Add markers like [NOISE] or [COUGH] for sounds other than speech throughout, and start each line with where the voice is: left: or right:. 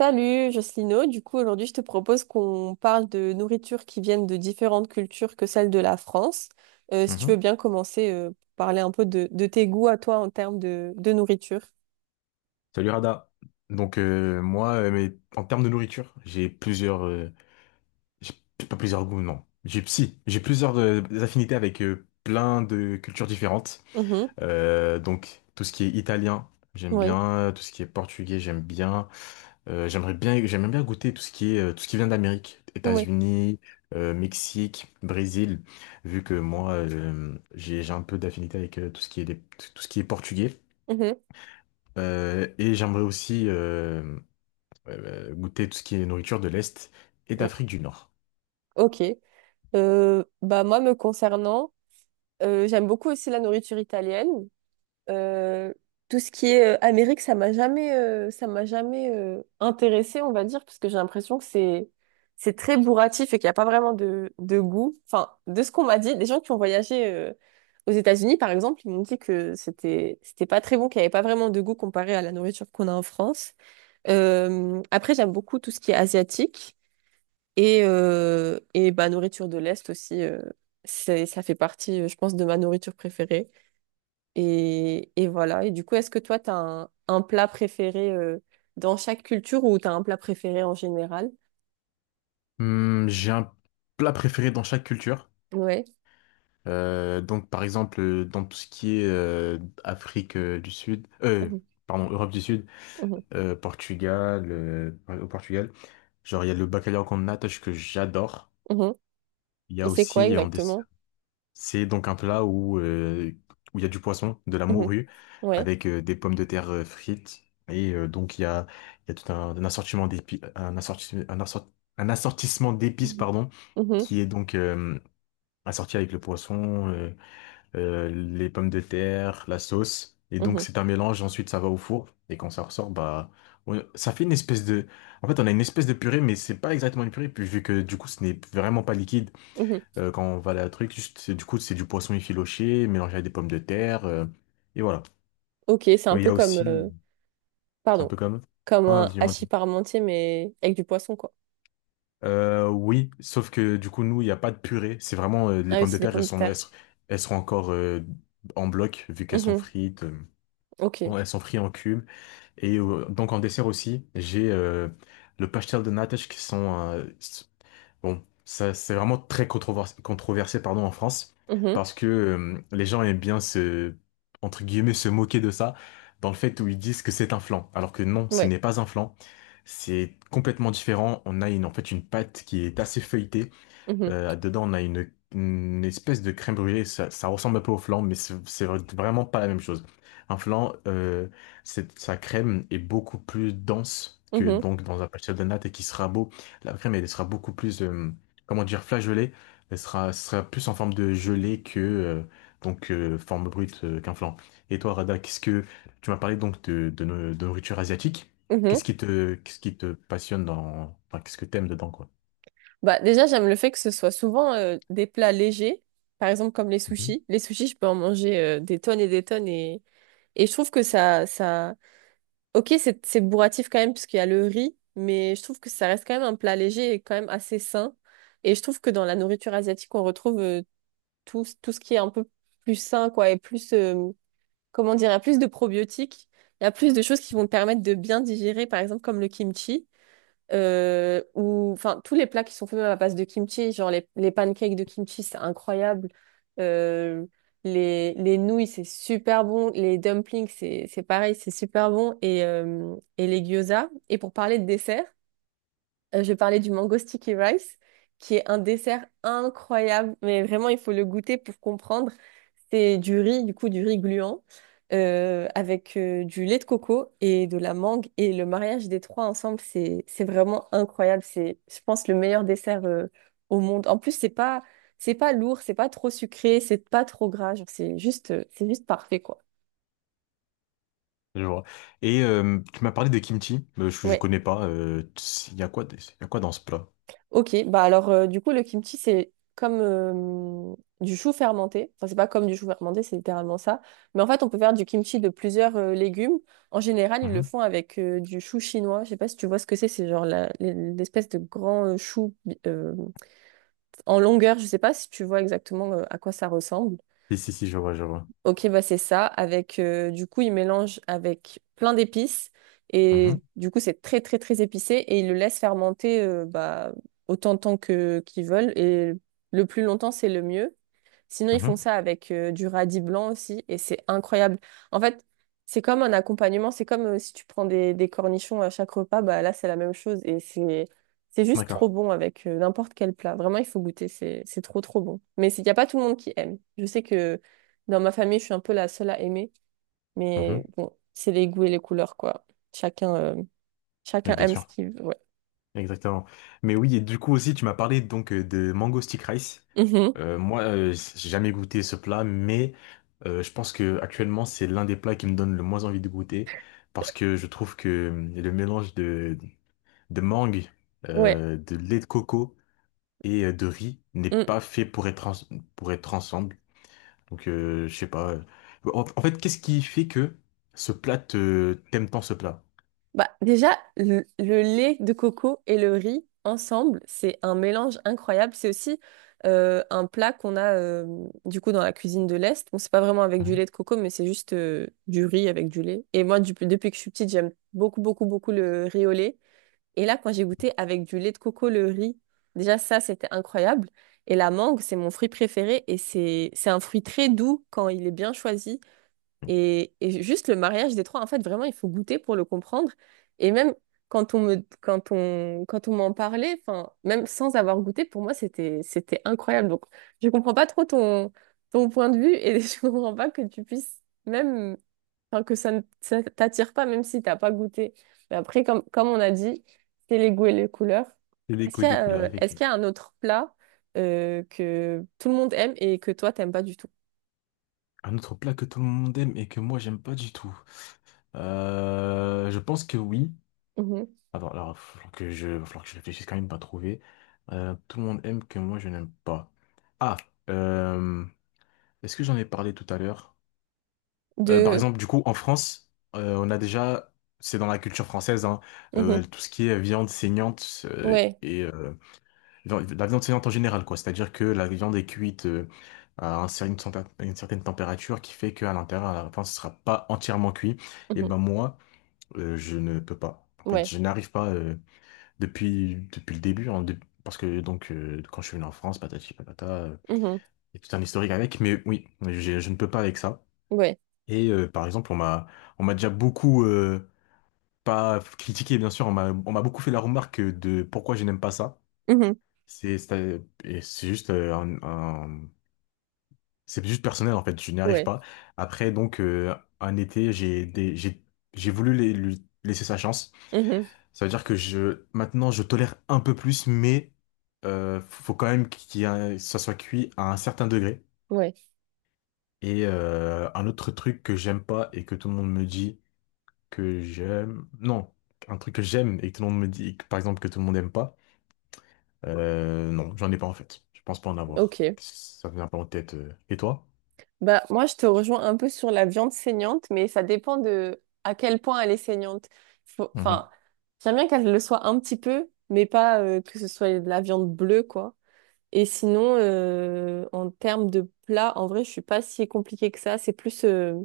right: Salut Jocelyno, du coup aujourd'hui je te propose qu'on parle de nourriture qui viennent de différentes cultures que celles de la France. Si tu
left: Mhm.
right: veux bien commencer, parler un peu de tes goûts à toi en termes de nourriture.
left: Salut Rada. Mais en termes de nourriture, j'ai pas plusieurs goûts, non. J'ai si, j'ai plusieurs affinités avec plein de cultures différentes.
right: Mhm,
left: Donc tout ce qui est italien, j'aime
right: oui,
left: bien. Tout ce qui est portugais, j'aime bien. J'aime bien goûter tout ce qui est, tout ce qui vient d'Amérique,
right: oui.
left: États-Unis, Mexique, Brésil. Vu que moi, j'ai un peu d'affinité avec tout ce qui est portugais.
right: Mhm,
left: Et j'aimerais aussi goûter tout ce qui est nourriture de l'Est et
right: mm.
left: d'Afrique du Nord.
right: Ok. Bah moi me concernant, j'aime beaucoup aussi la nourriture italienne. Euh, tout ce qui est Amérique, ça m'a jamais intéressée, on va dire, parce que j'ai l'impression que c'est très bourratif et qu'il n'y a pas vraiment de goût. Enfin, de ce qu'on m'a dit, des gens qui ont voyagé aux États-Unis, par exemple, ils m'ont dit que c'était pas très bon, qu'il n'y avait pas vraiment de goût comparé à la nourriture qu'on a en France. Après, j'aime beaucoup tout ce qui est asiatique et bah nourriture de l'Est aussi. C'est ça fait partie, je pense, de ma nourriture préférée. Et voilà. Et du coup, est-ce que toi, tu as un plat préféré dans chaque culture ou tu as un plat préféré en général?
left: Hmm, j'ai un plat préféré dans chaque culture.
right: Ouais.
left: Par exemple, dans tout ce qui est Afrique du Sud,
right: Mhm,
left: pardon, Europe du Sud,
right: mhm,
left: Portugal, au Portugal, genre il y a le bacalhau com natas que j'adore.
right: mhm.
left: Il y a
right: Et c'est quoi
left: aussi, en, dé-
right: exactement?
left: C'est donc un plat où il y a du poisson, de la
right: Mhm,
left: morue,
right: ouais.
left: avec des pommes de terre frites. Et euh, donc il y a, il y a tout un assortiment d'épices, un assortissement d'épices,
right: Mhm,
left: pardon,
right: mhm,
left: qui est donc assorti avec le poisson, les pommes de terre, la sauce. Et donc
right: mhm,
left: c'est un mélange, ensuite ça va au four. Et quand ça ressort, bah ça fait une espèce de. En fait, on a une espèce de purée, mais c'est pas exactement une purée, puis vu que du coup ce n'est vraiment pas liquide
right: mhm.
left: quand on va à la truc. Juste, du coup, c'est du poisson effiloché mélangé avec des pommes de terre, et voilà.
right: Ok, c'est
left: Et
right: un
left: il y
right: peu
left: a
right: comme,
left: aussi, c'est un
right: pardon,
left: peu comme.
right: comme
left: Non, non,
right: un
left: dis-moi,
right: hachis
left: dis-moi.
right: parmentier, mais avec du poisson, quoi.
left: Oui, sauf que du coup, nous, il n'y a pas de purée. C'est vraiment les
right: Ah oui,
left: pommes de
right: c'est des
left: terre,
right: pommes de terre.
left: elles seront encore en bloc, vu qu'elles sont
right: Mhm,
left: frites. euh,
right: ok.
left: en- elles sont frites en cubes. En dessert aussi, j'ai le pastel de nata qui sont. Bon, ça c'est vraiment très controversé, pardon, en France
right: Mhm,
left: parce que les gens aiment bien se, entre guillemets, se moquer de ça dans le fait où ils disent que c'est un flan, alors que non, ce
right: ouais.
left: n'est pas un flan. C'est complètement différent. On a une, en fait une pâte qui est assez feuilletée,
right: Mhm,
left: dedans, on a une espèce de crème brûlée. Ça ressemble un peu au flan, mais c'est vraiment pas la même chose. Un flan, sa crème est beaucoup plus dense que
right: mhm,
left: donc dans un pâtissier de natte et qui sera beau. La crème, elle sera beaucoup plus, comment dire, flageolée. Elle sera plus en forme de gelée que donc forme brute qu'un flan. Et toi, Rada, qu'est-ce que tu m'as parlé donc de, no- de nourriture asiatique?
right: mhm.
left: Qu'est-ce qui te passionne dans, enfin, qu'est-ce que t'aimes dedans, quoi?
right: Bah, déjà, j'aime le fait que ce soit souvent des plats légers, par exemple comme les sushis. Les sushis, je peux en manger des tonnes et je trouve que ça... Ok, c'est bourratif quand même puisqu'il y a le riz, mais je trouve que ça reste quand même un plat léger et quand même assez sain. Et je trouve que dans la nourriture asiatique, on retrouve tout, tout ce qui est un peu plus sain, quoi, et plus, comment dire, il y a plus de probiotiques, il y a plus de choses qui vont te permettre de bien digérer, par exemple comme le kimchi ou enfin tous les plats qui sont faits à base de kimchi, genre les pancakes de kimchi, c'est incroyable. Euh, les, les nouilles, c'est super bon. Les dumplings, c'est pareil, c'est super bon. Et les gyoza. Et pour parler de dessert, je parlais du mango sticky rice, qui est un dessert incroyable, mais vraiment, il faut le goûter pour comprendre. C'est du riz, du coup, du riz gluant, avec du lait de coco et de la mangue. Et le mariage des trois ensemble, c'est vraiment incroyable. C'est, je pense, le meilleur dessert au monde. En plus, c'est pas lourd, c'est pas trop sucré, c'est pas trop gras. Genre, c'est juste, c'est juste parfait, quoi.
left: Je vois. Et tu m'as parlé de kimchi. Je
right: Ouais.
left: connais pas. Il y a quoi, il y a quoi dans ce plat?
right: Ok, bah alors du coup le kimchi c'est comme du chou fermenté. Enfin c'est pas comme du chou fermenté, c'est littéralement ça. Mais en fait on peut faire du kimchi de plusieurs légumes. En général ils le
left: Mhm.
right: font avec du chou chinois. Je sais pas si tu vois ce que c'est genre l'espèce de grand chou euh, en longueur. Je sais pas si tu vois exactement à quoi ça ressemble.
left: Si, si, si, je vois, je vois.
right: Ok, bah c'est ça. Avec, du coup, il mélange avec plein d'épices. Et
left: Mhm,
right: du coup, c'est très, très, très épicé. Et il le laisse fermenter bah, autant de temps que qu'ils veulent. Et le plus longtemps, c'est le mieux. Sinon, ils font
left: mhm.
right: ça avec du radis blanc aussi et c'est incroyable. En fait, c'est comme un accompagnement, c'est comme si tu prends des cornichons à chaque repas, bah là, c'est la même chose et c'est juste trop
left: D'accord.
right: bon avec n'importe quel plat. Vraiment, il faut goûter, c'est trop trop bon. Mais il n'y a pas tout le monde qui aime. Je sais que dans ma famille, je suis un peu la seule à aimer, mais
left: Mhm.
right: bon, c'est les goûts et les couleurs quoi. Chacun euh, chacun
left: Mais bien
right: aime ce
left: sûr.
right: qu'il veut. Ouais.
left: Exactement. Mais oui, et du coup aussi, tu m'as parlé donc de mango stick rice.
right: Mhm.
left: Moi, j'ai jamais goûté ce plat, mais je pense que actuellement, c'est l'un des plats qui me donne le moins envie de goûter parce que je trouve que le mélange de mangue,
right: Ouais.
left: de lait de coco et de riz n'est
right: Mm.
left: pas fait pour être, pour être ensemble. Donc, je sais pas. En fait, qu'est-ce qui fait que ce plat, t'aimes tant ce plat?
right: Bah, déjà, le lait de coco et le riz ensemble, c'est un mélange incroyable. C'est aussi un plat qu'on a du coup dans la cuisine de l'Est. Bon, c'est pas vraiment avec du
left: Mhm.
right: lait de coco, mais c'est juste du riz avec du lait. Et moi, depuis que je suis petite, j'aime beaucoup, beaucoup, beaucoup le riz au lait. Et là, quand j'ai goûté avec du lait de coco le riz, déjà ça, c'était incroyable. Et la mangue, c'est mon fruit préféré et c'est un fruit très doux quand il est bien choisi. Et juste le mariage des trois, en fait, vraiment, il faut goûter pour le comprendre. Et même quand on, quand on m'en parlait, enfin, même sans avoir goûté, pour moi, c'était, c'était incroyable. Donc, je comprends pas trop ton, ton point de vue et [LAUGHS] je comprends pas que tu puisses même, enfin, que ça t'attire pas, même si t'as pas goûté. Mais après, comme, comme on a dit, c'est les goûts et les couleurs.
left: C'est les
right: Est-ce
left: goûts et
right: qu'il y
left: les
right: a,
left: couleurs,
right: est-ce
left: effectivement.
right: qu'il y a un autre plat, que tout le monde aime et que toi, t'aimes pas du tout?
left: Un autre plat que tout le monde aime et que moi, j'aime pas du tout. Je pense que oui.
right: Mhm.
left: Attends, alors, il va falloir que il va falloir que je réfléchisse quand même pas trouver. Tout le monde aime que moi, je n'aime pas. Ah, euh, est-ce que j'en ai parlé tout à l'heure? Par
right: De,
left: exemple, du coup, en France, on a déjà, c'est dans la culture française, hein,
right: mhm.
left: tout ce qui est viande saignante euh,
right: Ouais.
left: et euh, vi- la viande saignante en général, quoi. C'est-à-dire que la viande est cuite à un cer- une, centa- une certaine température qui fait qu'à l'intérieur, à la fin, ce sera pas entièrement cuit. Et
right: Mhm.
left: ben moi, je ne peux pas. En fait,
right: Ouais,
left: je n'arrive pas depuis le début, hein, parce que quand je suis venu en France, patati patata,
right: mhm.
left: il y a tout un historique avec. Mais oui, je ne peux pas avec ça.
right: Ouais,
left: Par exemple, on m'a déjà beaucoup pas critiqué, bien sûr, on m'a beaucoup fait la remarque de pourquoi je n'aime pas ça.
right: mhm.
left: C'est et c'est juste c'est juste personnel en fait, je n'y arrive
right: Ouais,
left: pas. Après un été, j'ai des- j'ai voulu lui laisser sa chance.
right: mhm.
left: Ça veut dire que je maintenant je tolère un peu plus, mais faut quand même qu'il y ait un- ça soit cuit à un certain degré.
right: Ouais,
left: Et un autre truc que j'aime pas et que tout le monde me dit que j'aime. Non, un truc que j'aime et que tout le monde me dit, et que, par exemple, que tout le monde n'aime pas. Non, j'en ai pas en fait. Je pense pas en avoir.
right: ok.
left: Ça me vient pas en tête. Et toi?
right: Bah, moi, je te rejoins un peu sur la viande saignante, mais ça dépend de à quel point elle est saignante.
left: Mhm,
right: Enfin, j'aime bien qu'elle le soit un petit peu, mais pas que ce soit de la viande bleue, quoi. Et sinon, en termes de plat, en vrai, je suis pas si compliquée que ça. C'est plus,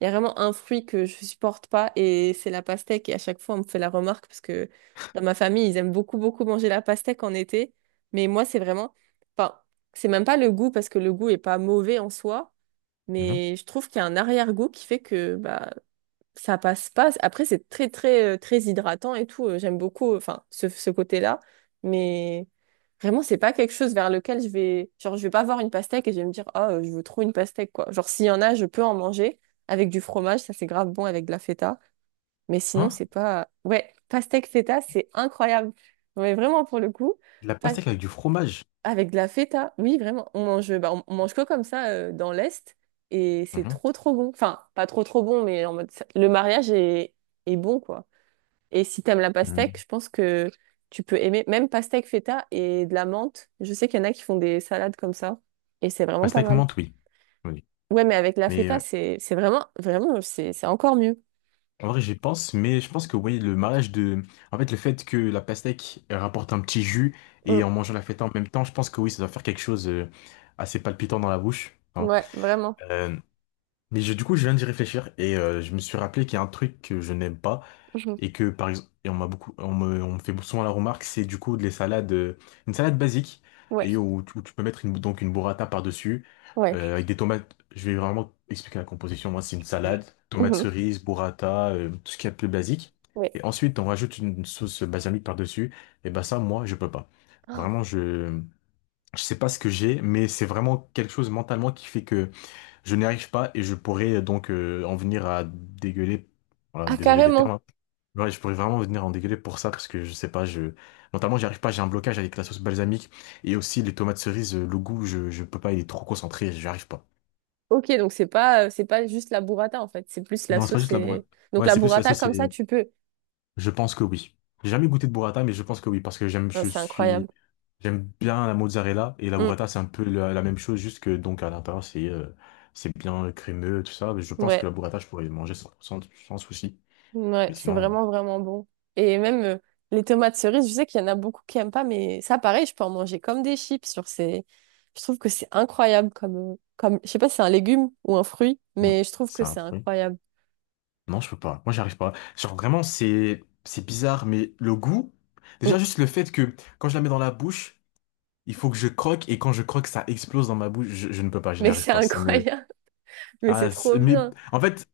right: il y a vraiment un fruit que je supporte pas et c'est la pastèque. Et à chaque fois, on me fait la remarque parce que dans ma famille, ils aiment beaucoup, beaucoup manger la pastèque en été. Mais moi, c'est vraiment, enfin, c'est même pas le goût parce que le goût est pas mauvais en soi,
left: mhm.
right: mais je trouve qu'il y a un arrière-goût qui fait que, bah, ça passe pas. Après, c'est très, très, très hydratant et tout. J'aime beaucoup, enfin, ce côté-là. Mais vraiment, c'est pas quelque chose vers lequel je vais, genre, je vais pas voir une pastèque et je vais me dire, ah, je veux trop une pastèque, quoi. Genre, s'il y en a, je peux en manger avec du fromage. Ça, c'est grave bon avec de la feta. Mais sinon,
left: Hein?
right: c'est pas, ouais, pastèque feta, c'est incroyable. Mais vraiment, pour le coup,
left: De la
right: pas-
left: pastèque avec du fromage?
right: avec de la feta, oui, vraiment. On mange, bah, on mange que comme ça dans l'Est et c'est
left: Mhm.
right: trop trop bon. Enfin, pas trop trop bon, mais en mode le mariage est, est bon quoi. Et si t'aimes la pastèque,
left: Hmm.
right: je pense que tu peux aimer même pastèque feta et de la menthe. Je sais qu'il y en a qui font des salades comme ça et c'est vraiment pas
left: Pastèque
right: mal.
left: menthe, oui. Oui.
right: Ouais, mais avec la
left: Mais
right: feta,
left: euh,
right: c'est vraiment vraiment c'est encore mieux.
left: en vrai, j'y pense, mais je pense que oui, le mariage de. En fait, le fait que la pastèque rapporte un petit jus et
right: Mm.
left: en mangeant la fête en même temps, je pense que oui, ça doit faire quelque chose assez palpitant dans la bouche, hein.
right: Ouais, vraiment.
left: Euh, Mais du coup, je viens d'y réfléchir et je me suis rappelé qu'il y a un truc que je n'aime pas
right: Mhm.
left: et que, par exemple, et on m'a on me fait souvent la remarque, c'est du coup les salades, une salade basique
right: Ouais,
left: et où tu peux mettre une, donc une burrata par-dessus
right: ouais,
left: avec des tomates. Je vais vraiment expliquer la composition. Moi, c'est une salade, tomates
right: mhm.
left: cerises, burrata, tout ce qu'il y a de plus basique.
right: Ouais.
left: Et ensuite, on rajoute une sauce balsamique par-dessus. Et ben ça, moi, je peux pas.
right: Oh.
left: Vraiment, je sais pas ce que j'ai, mais c'est vraiment quelque chose mentalement qui fait que je n'y arrive pas et je pourrais en venir à dégueuler. Voilà,
right: Ah,
left: désolé des termes,
right: carrément.
left: hein. Ouais, je pourrais vraiment venir en dégueuler pour ça parce que je sais pas, je mentalement j'y arrive pas, j'ai un blocage avec la sauce balsamique et aussi les tomates cerises, le goût, je peux pas, il est trop concentré, j'y arrive pas.
right: Ok, donc c'est pas juste la burrata en fait, c'est plus la
left: Non, c'est pas
right: sauce
left: juste la boîte.
right: et... Donc
left: Ouais,
right: la
left: c'est plus la
right: burrata
left: sauce.
right: comme ça, tu peux.
left: Je pense que oui. J'ai jamais goûté de burrata, mais je pense que oui, parce que j'aime,
right: Non,
left: je
right: c'est incroyable.
left: suis, j'aime bien la mozzarella et la
right: Mm.
left: burrata, c'est un peu la même chose, juste que donc à l'intérieur c'est bien crémeux, tout ça. Mais je pense
right: Ouais,
left: que la burrata, je pourrais manger sans souci.
right: ouais,
left: Mais
right: c'est
left: sinon,
right: vraiment, vraiment bon. Et même les tomates cerises, je sais qu'il y en a beaucoup qui aiment pas, mais ça, pareil, je peux en manger comme des chips sur ces... Je trouve que c'est incroyable comme, comme... Je sais pas si c'est un légume ou un fruit,
left: hmm,
right: mais je trouve que
left: c'est un
right: c'est
left: fruit.
right: incroyable.
left: Non, je peux pas. Moi, j'arrive pas. Genre vraiment, c'est bizarre, mais le goût, déjà
right: Mm.
left: juste le fait que quand je la mets dans la bouche, il faut que je croque et quand je croque, ça explose dans ma bouche. Je ne peux pas, je n'y
right: Mais
left: arrive
right: c'est [LAUGHS]
left: pas. Ça me.
right: incroyable, mais c'est
left: Ah,
right: trop
left: mais
right: bien.
left: en fait,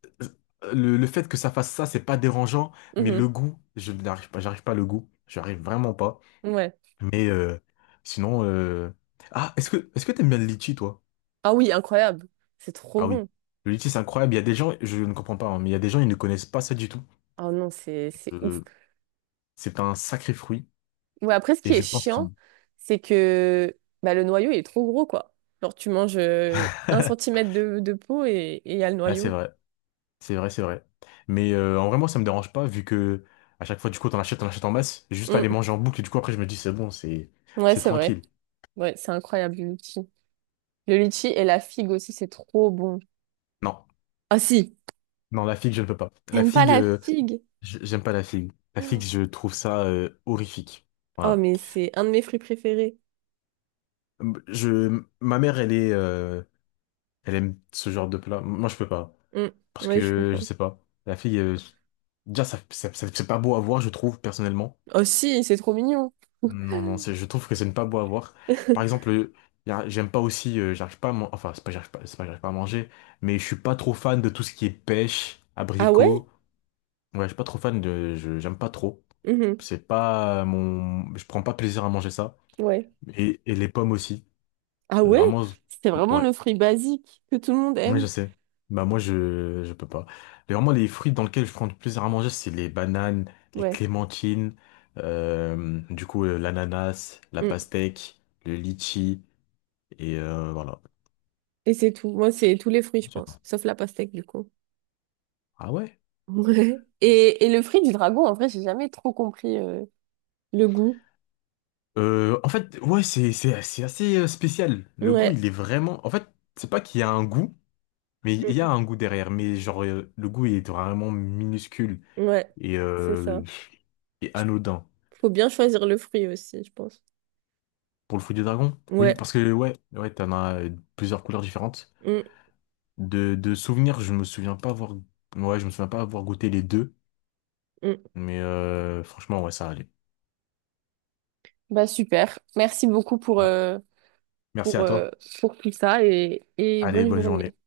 left: le fait que ça fasse ça, c'est pas dérangeant, mais
right: Mhm.
left: le goût, je n'arrive pas, j'arrive pas à le goût, j'arrive vraiment pas.
right: Ouais.
left: Mais sinon, ah, est-ce que t'aimes bien le litchi, toi?
right: Ah oui, incroyable. C'est trop
left: Ah oui,
right: bon.
left: le litchi, c'est incroyable. Il y a des gens, je ne comprends pas, hein, mais il y a des gens, ils ne connaissent pas ça du tout.
right: Ah non, c'est ouf.
left: Euh, c'est un sacré fruit,
right: Ouais, après, ce
left: et
right: qui est
left: je pense
right: chiant,
left: qu'il
right: c'est que bah, le noyau, il est trop gros, quoi. Genre, tu manges un
left: [LAUGHS]
right: centimètre de peau et il y a le
left: Ouais, c'est
right: noyau.
left: vrai, c'est vrai, c'est vrai. Mais en vrai, moi, ça me dérange pas, vu que à chaque fois, du coup, t'en achètes en masse, juste à les
right: Mm.
left: manger en boucle, et du coup, après, je me dis, c'est bon, c'est
right: Ouais,
left: c'est
right: c'est vrai.
left: tranquille.
right: Ouais, c'est incroyable, le litchi. Le litchi et la figue aussi, c'est trop bon.
left: Non.
right: Ah si,
left: Non, la figue, je ne peux pas. La
right: t'aimes pas
left: figue,
right: la
left: euh,
right: figue?
left: je- j'aime pas la figue. La figue, je trouve ça horrifique.
right: Oh,
left: Voilà.
right: mais c'est un de mes fruits préférés.
left: Je, ma mère, elle aime ce genre de plat. Moi, je peux pas.
right: Mm.
left: Parce
right: Ouais, je
left: que,
right: comprends.
left: je sais pas. La figue, déjà, c'est pas beau à voir, je trouve, personnellement.
right: Oh si, c'est trop mignon.
left: Non, non, je trouve que c'est ne pas beau à voir. Par exemple,
right: [LAUGHS]
left: j'aime pas aussi, j'arrive pas à man- enfin, c'est pas, j'arrive pas, c'est pas, j'arrive pas à manger, mais je suis pas trop fan de tout ce qui est pêche,
right: Ah ouais?
left: abricot. Ouais, je suis pas trop fan de, j'aime pas trop.
right: Mhm.
left: C'est pas mon, je prends pas plaisir à manger ça.
right: Ouais.
left: Et les pommes aussi.
right: Ah
left: Euh,
right: ouais?
left: vraiment, z-
right: C'est vraiment
left: ouais.
right: le fruit basique que tout le monde
left: Ouais,
right: aime.
left: je sais. Bah, moi, je peux pas. Mais vraiment, les fruits dans lesquels je prends du plaisir à manger, c'est les bananes, les
right: Ouais.
left: clémentines, l'ananas, la
right: Mm.
left: pastèque, le litchi, et voilà.
right: Et c'est tout. Moi, c'est tous les fruits, je pense. Sauf la pastèque, du coup.
left: Ah ouais?
right: Ouais. Et le fruit du dragon, en vrai, j'ai jamais trop compris le goût.
left: En fait, c'est assez spécial. Le goût,
right: Ouais.
left: il est vraiment, en fait, c'est pas qu'il y a un goût. Mais il y a
right: Mm.
left: un goût derrière, mais genre, le goût il est vraiment minuscule
right: Ouais.
left: et,
right: C'est
left: euh,
right: ça.
left: et
right: Je-
left: anodin.
right: Faut bien choisir le fruit aussi, je pense.
left: Pour le fruit du dragon? Oui,
right: Ouais.
left: parce que ouais, ouais, t'en as plusieurs couleurs différentes.
right: Mm.
left: De souvenirs, je me souviens pas avoir. Ouais, je me souviens pas avoir goûté les deux.
right: Mm.
left: Mais franchement, ouais, ça allait.
right: Bah super. Merci beaucoup
left: Ah, merci à
right: pour, euh,
left: toi.
right: pour tout ça et
left: Allez,
right: bonne
left: bonne journée.
right: journée.